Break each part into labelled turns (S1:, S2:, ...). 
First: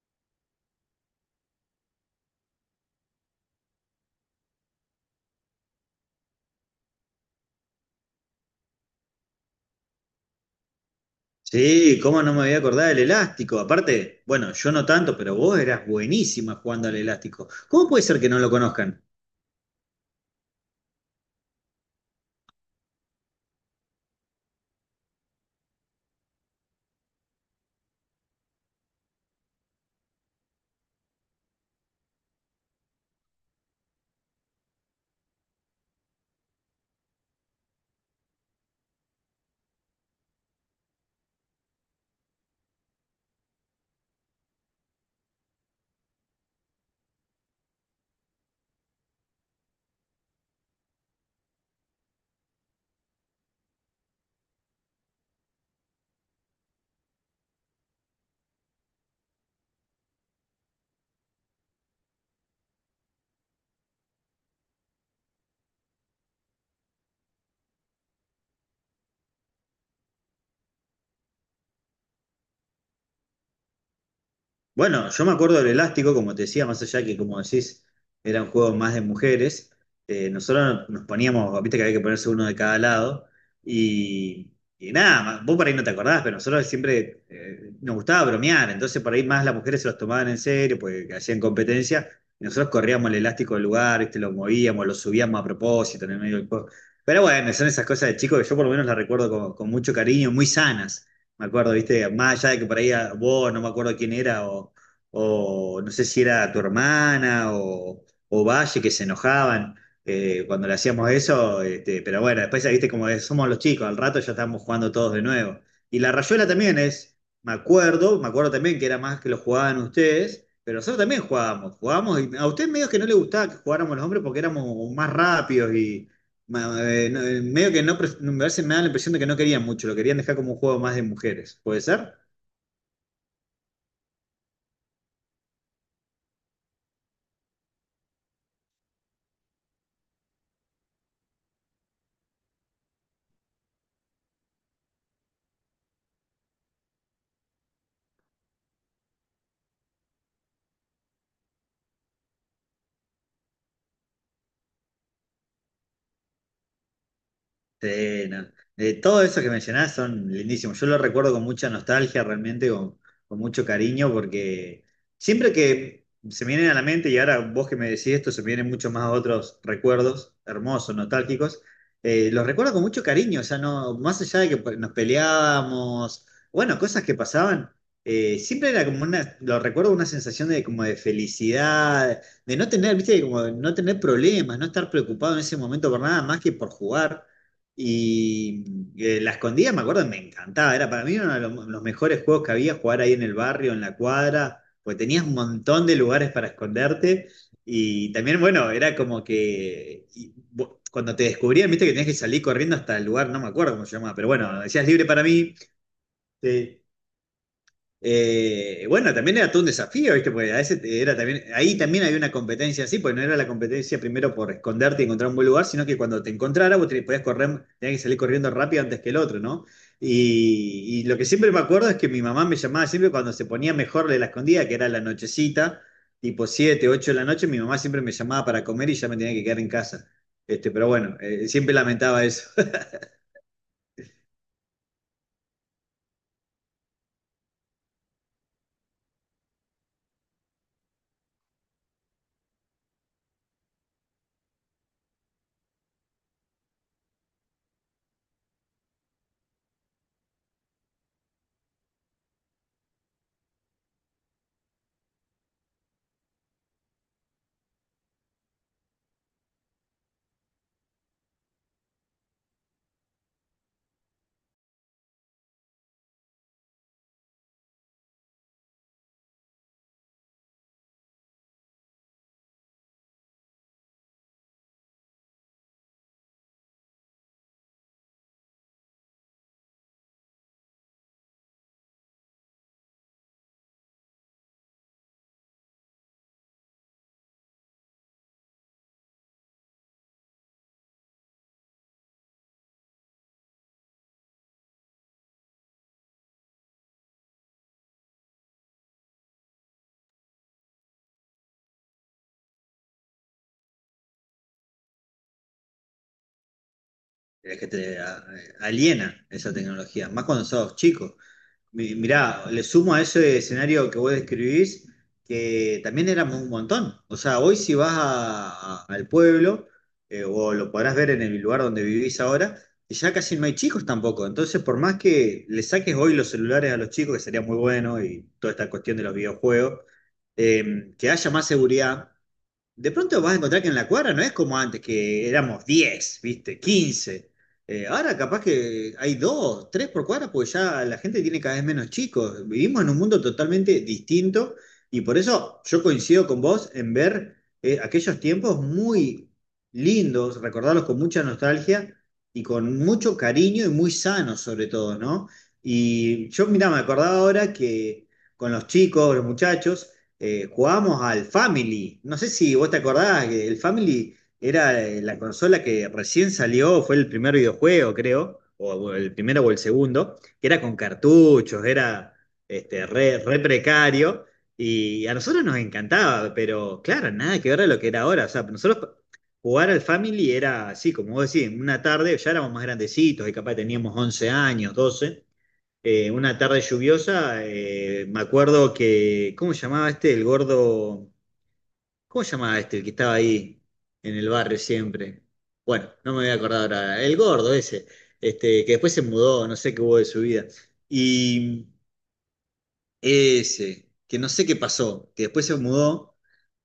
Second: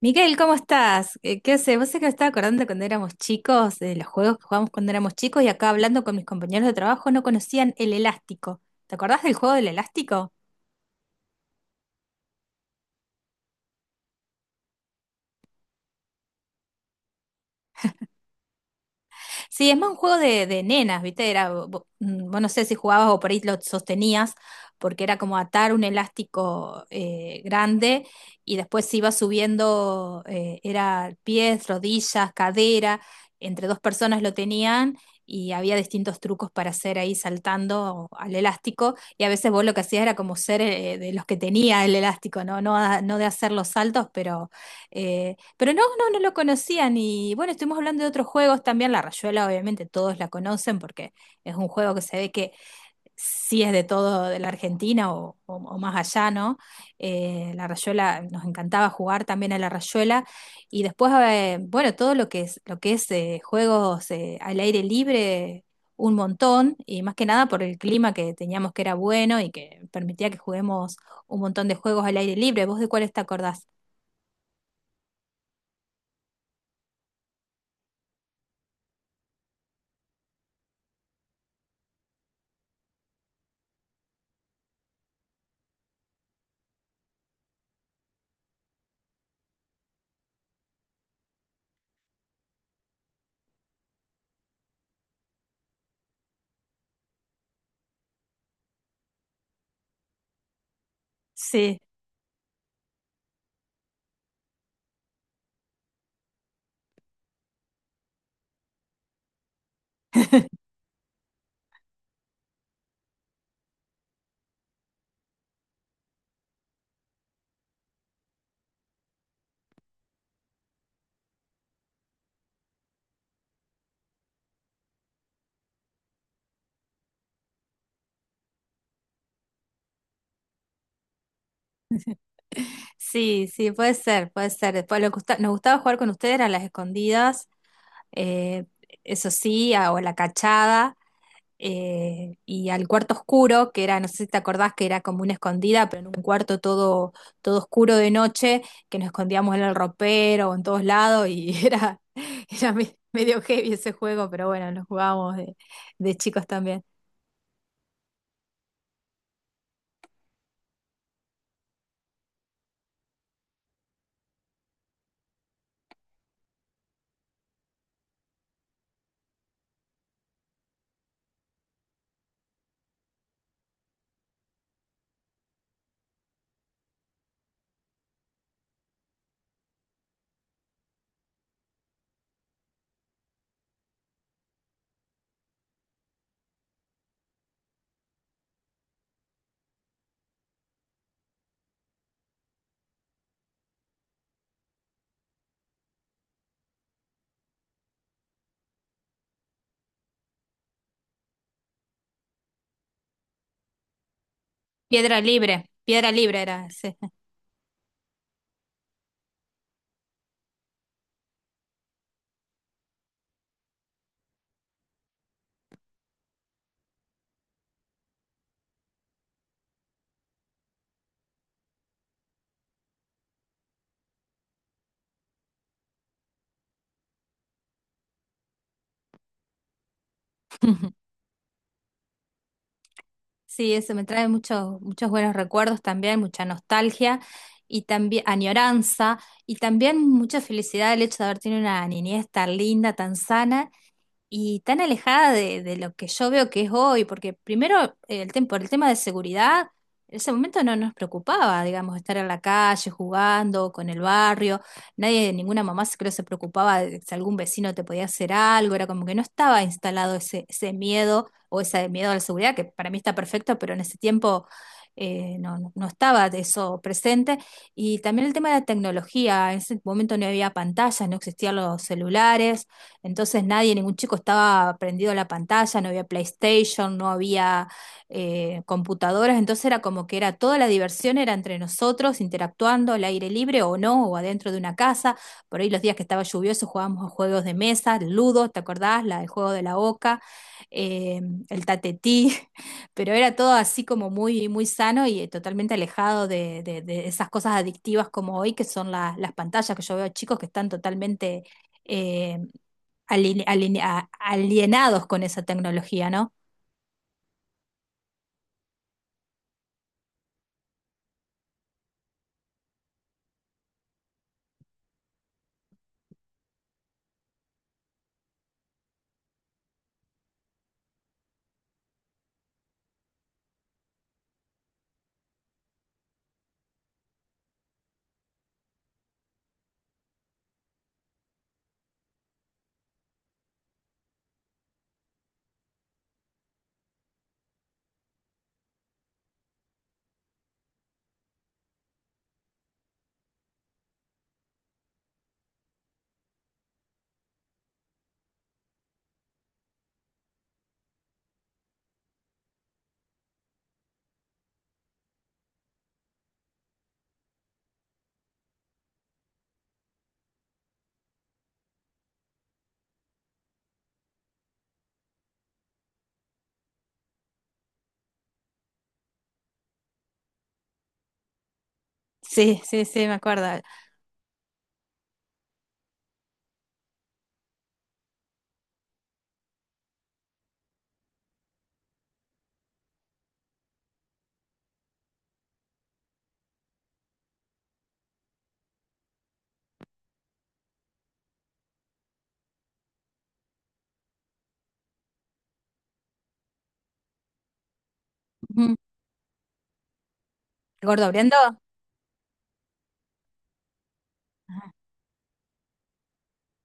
S1: Miguel, ¿cómo estás? ¿Qué haces? Vos sé que me estaba acordando cuando éramos chicos, de los juegos que jugábamos cuando éramos chicos y acá hablando con mis compañeros de trabajo no conocían el elástico. ¿Te acordás del juego del elástico?
S2: Sí, cómo no me había acordado del elástico. Aparte, bueno, yo no tanto, pero vos eras buenísima jugando al elástico. ¿Cómo puede ser que no lo conozcan?
S1: Sí, es más un juego de nenas, ¿viste? Era, vos no sé si jugabas o por ahí lo sostenías, porque era como atar un elástico grande y después se iba subiendo, era pies, rodillas, cadera, entre dos personas lo tenían y había distintos trucos para hacer ahí saltando al elástico y a veces vos lo que hacías era como ser de los que tenía el elástico, ¿no? No, no de hacer los saltos, pero no, no, no lo conocían y bueno, estuvimos hablando de otros juegos también. La Rayuela obviamente todos la conocen porque es un juego que se ve que sí es de todo de la Argentina o más allá, ¿no? La Rayuela, nos encantaba jugar también a la Rayuela y después, bueno, todo lo que es juegos al aire libre, un montón y más que nada por el clima que teníamos que era bueno y que permitía que juguemos un montón de juegos al aire libre. ¿Vos de cuáles te acordás?
S2: Bueno, yo me acuerdo del elástico, como te decía, más allá que, como decís, era un juego más de mujeres. Nosotros no, nos poníamos, viste que había que ponerse uno de cada lado. Y, y nada, vos por ahí no te acordás, pero nosotros siempre nos gustaba bromear. Entonces, por ahí más las mujeres se los tomaban en serio, porque hacían competencia. Y nosotros corríamos el elástico del lugar, viste, lo movíamos, lo subíamos a propósito en el medio del juego. Pero bueno, son esas cosas de chicos que yo por lo menos las recuerdo con mucho cariño, muy sanas. Me acuerdo, viste, más allá de que por ahí vos, no me acuerdo quién era, o no sé si era tu hermana o Valle, que se enojaban cuando le hacíamos eso, este, pero bueno, después, viste, como es, somos los chicos, al rato ya estamos jugando todos de nuevo. Y la rayuela también es, me acuerdo también que era más que lo jugaban ustedes, pero nosotros también jugábamos, y a usted medio que no le gustaba que jugáramos los hombres porque éramos más rápidos y medio que no, me da la impresión de que no querían mucho, lo querían dejar como un juego más de mujeres. ¿Puede ser?
S1: Sí, sí, puede ser, puede ser. Después lo que nos gustaba jugar con ustedes eran las escondidas, eh, eso sí, o la cachada, y al cuarto oscuro, que era, no sé si te acordás que era como una escondida, pero en un cuarto todo oscuro de noche, que nos escondíamos en el ropero o en todos lados, y era medio heavy ese juego, pero bueno, lo jugábamos de chicos también.
S2: Sí, no. Todo eso que mencionás son lindísimos. Yo lo recuerdo con mucha nostalgia, realmente, con mucho cariño, porque siempre que se me vienen a la mente, y ahora vos que me decís esto, se me vienen muchos más otros recuerdos hermosos, nostálgicos, los recuerdo con mucho cariño, o sea, no, más allá de que pues, nos peleábamos, bueno, cosas que pasaban, siempre era como una, lo recuerdo una sensación de como de felicidad, de no tener, viste, como de no tener problemas, no estar preocupado en ese momento por nada más que por jugar. Y la escondida, me acuerdo, me encantaba. Era para mí uno de los mejores juegos que había, jugar ahí en el barrio, en la cuadra, porque tenías un montón de lugares para esconderte. Y también, bueno, era como que cuando te descubrían, viste que tenías que salir corriendo hasta el lugar, no me acuerdo cómo se llamaba, pero bueno, decías libre para mí,
S1: Piedra libre era
S2: te,
S1: ese.
S2: bueno, también era todo un desafío, ¿viste? Porque a veces era también, ahí también había una competencia así, porque no era la competencia primero por esconderte y encontrar un buen lugar, sino que cuando te encontrara vos te podías correr, tenías que salir corriendo rápido antes que el otro, ¿no? Y lo que siempre me acuerdo es que mi mamá me llamaba siempre cuando se ponía mejor de la escondida, que era la nochecita, tipo 7 8 de la noche, mi mamá siempre me llamaba para comer y ya me tenía que quedar en casa. Este, pero bueno, siempre lamentaba eso.
S1: Sí, eso me trae muchos, muchos buenos recuerdos también, mucha nostalgia y también añoranza y también mucha felicidad el hecho de haber tenido una niñez tan linda, tan sana y tan alejada de lo que yo veo que es hoy, porque primero el por el tema de seguridad, en ese momento no nos preocupaba, digamos, estar en la calle jugando con el barrio, nadie, ninguna mamá creo se preocupaba de si algún vecino te podía hacer algo, era como que no estaba instalado ese miedo o ese miedo a la seguridad, que para mí está perfecto, pero en ese tiempo... no, no estaba eso presente. Y también el tema de la tecnología. En ese momento no había pantallas, no existían los celulares. Entonces nadie, ningún chico estaba prendido a la pantalla, no había PlayStation, no había computadoras, entonces era como que era toda la diversión era entre nosotros, interactuando al aire libre o no, o adentro de una casa. Por ahí los días que estaba lluvioso jugábamos a juegos de mesa, ludo, ¿te acordás? El juego de la oca, eh, el tatetí, pero era todo así como muy, muy sano y totalmente alejado de esas cosas adictivas como hoy, que son las pantallas que yo veo chicos que están totalmente... eh, aline- aline- a- alienados con esa tecnología, ¿no?
S2: Es que aliena esa tecnología, más cuando sos chico. Mirá, le sumo a ese escenario que vos describís, que también éramos un montón. O sea, hoy si al pueblo, o lo podrás ver en el lugar donde vivís ahora, ya casi no hay chicos tampoco. Entonces, por más que le saques hoy los celulares a los chicos, que sería muy bueno, y toda esta cuestión de los videojuegos, que haya más seguridad, de pronto vas a encontrar que en la cuadra no es como antes, que éramos 10, ¿viste? Quince. Ahora capaz que hay dos, tres por cuadra, porque ya la gente tiene cada vez menos chicos. Vivimos en un mundo totalmente distinto y por eso yo coincido con vos en ver aquellos tiempos muy lindos, recordarlos con mucha nostalgia y con mucho cariño y muy sanos sobre todo, ¿no? Y yo, mira, me acordaba ahora que con los chicos, los muchachos, jugábamos al Family. No sé si vos te acordás que el Family era la consola que recién salió, fue el primer videojuego, creo, o el primero o el segundo, que era con cartuchos, era
S1: Sí, sí,
S2: este,
S1: sí, me
S2: re
S1: acuerdo.
S2: precario. Y a nosotros nos encantaba, pero claro, nada que ver a lo que era ahora. O sea, nosotros jugar al Family era así, como vos decís, en una tarde ya éramos más grandecitos y capaz teníamos 11 años, 12 una tarde lluviosa, me acuerdo que, ¿cómo se llamaba este? El gordo, ¿cómo se llamaba este? El que estaba ahí en el barrio siempre. Bueno, no me voy a acordar ahora. El gordo ese, este, que
S1: Ujú.
S2: después se mudó, no sé qué hubo de su vida.
S1: ¿Gordo Briendo?
S2: Y ese, que no sé qué pasó, que después se mudó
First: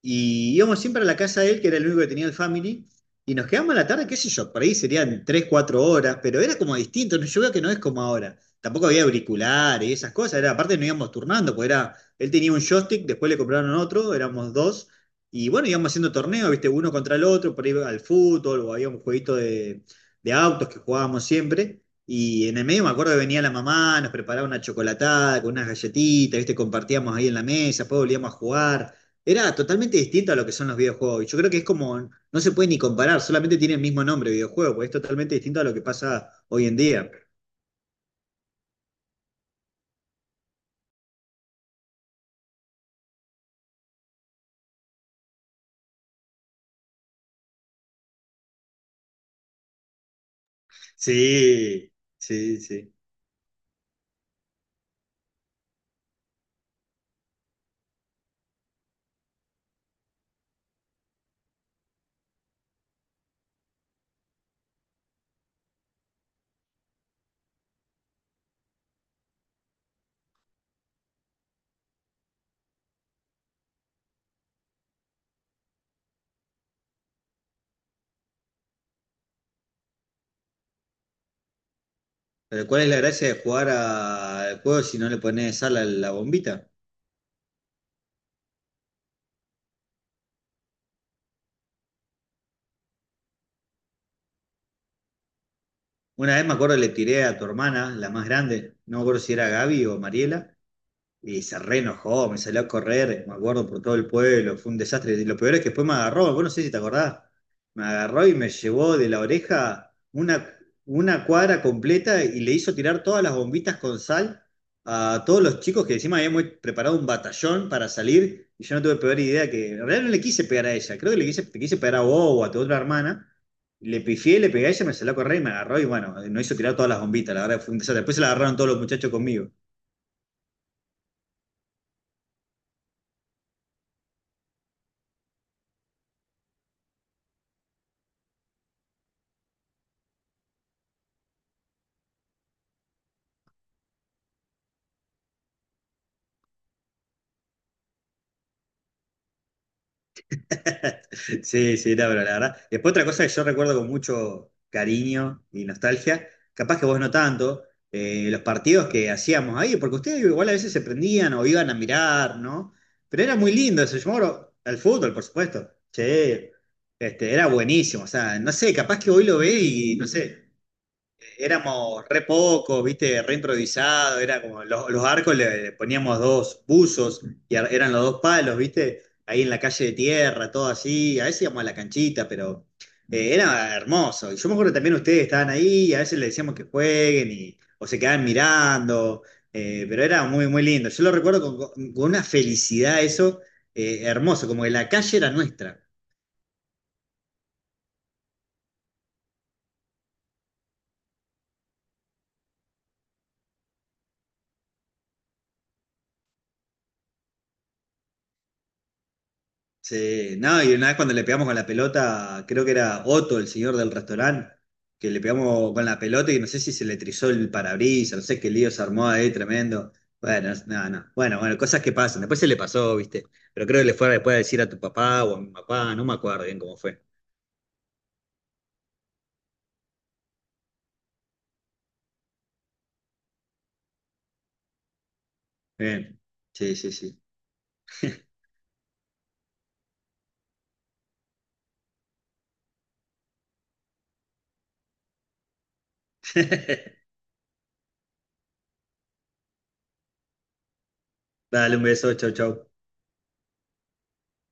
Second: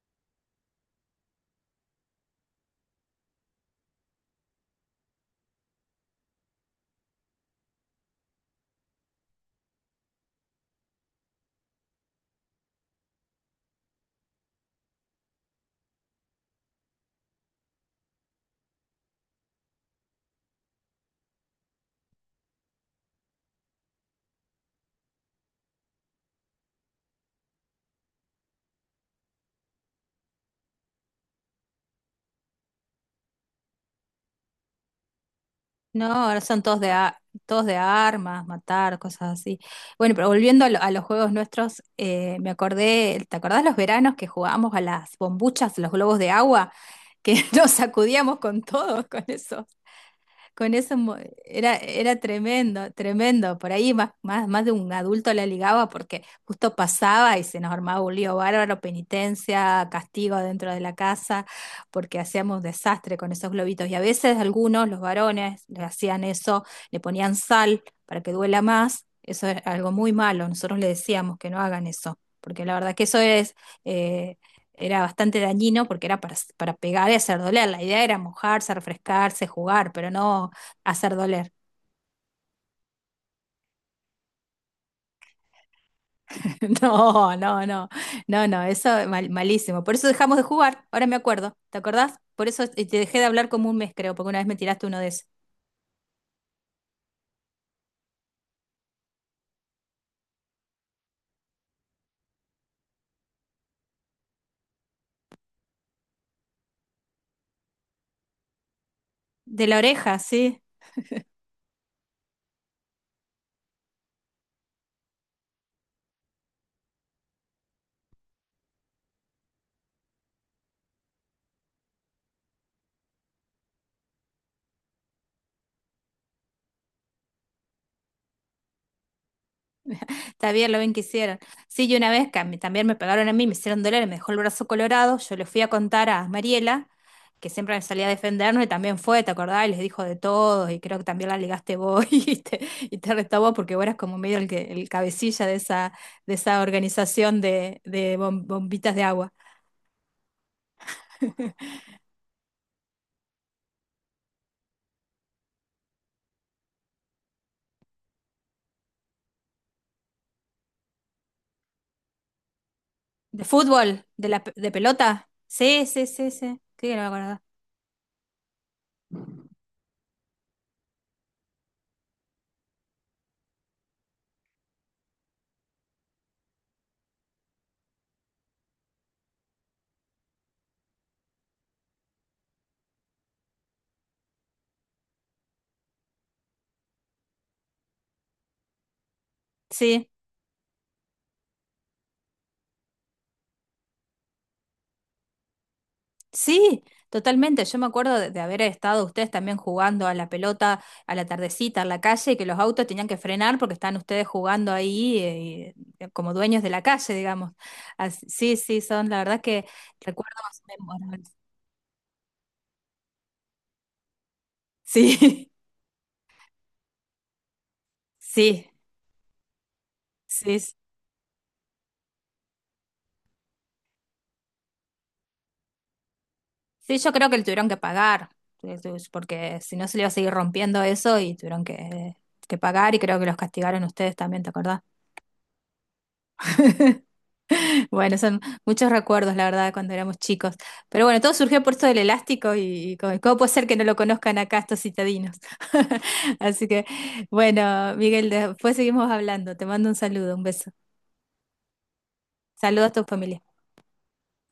S2: y íbamos siempre a la casa de él, que era el único que tenía el family, y nos quedamos a la tarde, qué sé yo, por ahí serían 3 4 horas, pero era como distinto, ¿no? Yo veo que no es como ahora. Tampoco había auriculares y esas cosas, era, aparte nos íbamos turnando, porque era, él tenía un joystick, después le compraron otro, éramos dos, y bueno, íbamos haciendo torneos, viste, uno contra el otro, por ahí al fútbol, o había un jueguito de autos que jugábamos siempre. Y en el medio me acuerdo que venía la mamá, nos preparaba una chocolatada con unas galletitas, ¿viste? Compartíamos ahí en la mesa, después volvíamos a jugar. Era totalmente distinto a lo que son los videojuegos. Y yo creo que es como, no se puede ni comparar, solamente tiene el mismo nombre, videojuego, porque es totalmente distinto a lo que
S1: No,
S2: pasa
S1: ahora son
S2: hoy en
S1: todos
S2: día.
S1: todos de armas, matar, cosas así. Bueno, pero volviendo a los juegos nuestros, me acordé, ¿te acordás los veranos que jugábamos a las bombuchas, los globos de agua, que nos sacudíamos con todo, con eso? con eso mo-
S2: Sí,
S1: Era
S2: sí,
S1: tremendo,
S2: sí.
S1: tremendo. Por ahí más de un adulto la ligaba porque justo pasaba y se nos armaba un lío bárbaro, penitencia, castigo dentro de la casa, porque hacíamos un desastre con esos globitos. Y a veces algunos, los varones, le hacían eso, le ponían sal para que duela más. Eso es algo muy malo. Nosotros le decíamos que no hagan eso, porque la verdad que eso es... eh, era bastante dañino porque era para pegar y hacer doler. La idea era mojarse, refrescarse, jugar, pero no hacer doler.
S2: Pero ¿cuál es la gracia de jugar al juego si no le pones sal a la bombita?
S1: No, no, no, no, no, eso malísimo. Por eso dejamos de jugar, ahora me acuerdo, ¿te acordás? Por eso te dejé de hablar como un mes, creo, porque una vez me tiraste uno de esos.
S2: Una vez me acuerdo le tiré a tu hermana, la más grande, no me acuerdo si era Gaby o Mariela. Y se re enojó, me salió a correr, me acuerdo, por todo el pueblo, fue un desastre. Y lo peor es que después me agarró, vos no sé si te acordás, me agarró y me llevó de la
S1: De la
S2: oreja
S1: oreja, sí.
S2: una cuadra completa y le hizo tirar todas las bombitas con sal a todos los chicos que encima habíamos preparado un batallón para salir y yo no tuve peor idea que, en realidad no le quise pegar a ella, creo que le quise pegar a vos o a tu otra hermana. Le pifié, le pegué a ella, me salió a correr y me agarró y bueno, no hizo tirar todas las bombitas, la verdad fue un desastre. Después se la agarraron todos los muchachos conmigo.
S1: Está bien lo bien que hicieron. Sí, y una vez que a mí también me pegaron a mí, me hicieron doler, me dejó el brazo colorado, yo le fui a contar a Mariela, que siempre me salía a defendernos, y también fue, ¿te acordás? Y les dijo de todo, y creo que también la ligaste vos y te retó vos, porque vos eras como medio el cabecilla de esa organización de bombitas de agua.
S2: Sí, sí, no, pero la verdad. Después otra cosa que yo recuerdo con mucho cariño y nostalgia, capaz que vos no tanto, los partidos que hacíamos ahí, porque ustedes igual a veces se prendían o iban a mirar, ¿no? Pero era
S1: ¿De
S2: muy lindo eso,
S1: fútbol?
S2: yo me
S1: ¿De
S2: acuerdo,
S1: de
S2: el fútbol, por
S1: pelota?
S2: supuesto.
S1: Sí, sí, sí, sí.
S2: Che,
S1: Sí, que no me
S2: este,
S1: acuerdo.
S2: era buenísimo, o sea, no sé, capaz que hoy lo ve y no sé, éramos re pocos, viste, re improvisado, era como los arcos le poníamos dos buzos y eran los dos palos, viste, ahí en la calle de tierra, todo así, a veces íbamos a la canchita, pero era hermoso. Y yo me acuerdo también ustedes estaban ahí y a veces les decíamos que jueguen y, o se quedaban mirando, pero
S1: Sí.
S2: era muy, muy lindo. Yo lo recuerdo con una felicidad eso, hermoso, como que la calle era nuestra.
S1: Sí, totalmente. Yo me acuerdo de haber estado ustedes también jugando a la pelota a la tardecita en la calle y que los autos tenían que frenar porque estaban ustedes jugando ahí como dueños de la calle, digamos. Sí, sí, son la verdad que
S2: Sí,
S1: recuerdos
S2: no, y una vez cuando le
S1: memorables.
S2: pegamos con la pelota, creo que era Otto, el señor del restaurante, que le
S1: Sí,
S2: pegamos con la pelota y no sé si se le trizó el parabrisas, no sé qué lío
S1: sí,
S2: se armó ahí, tremendo. Bueno,
S1: sí. Sí,
S2: no, no. Bueno, bueno, cosas que pasan. Después se le pasó, ¿viste? Pero creo que le fue después a decir a tu papá o a mi papá, no me acuerdo bien cómo
S1: sí,
S2: fue.
S1: yo creo que le tuvieron que pagar porque si no se le iba a seguir rompiendo eso y tuvieron que pagar y creo que los castigaron ustedes también, ¿te acordás?
S2: Bien. Sí, sí, sí.
S1: Bueno, son muchos recuerdos, la verdad, cuando éramos chicos. Pero bueno, todo surgió por esto del elástico y cómo puede ser que no lo conozcan acá estos citadinos. Así que, bueno, Miguel, después seguimos hablando. Te mando un saludo, un beso.
S2: Dale un beso, chau, chau.
S1: Saludos a tu familia.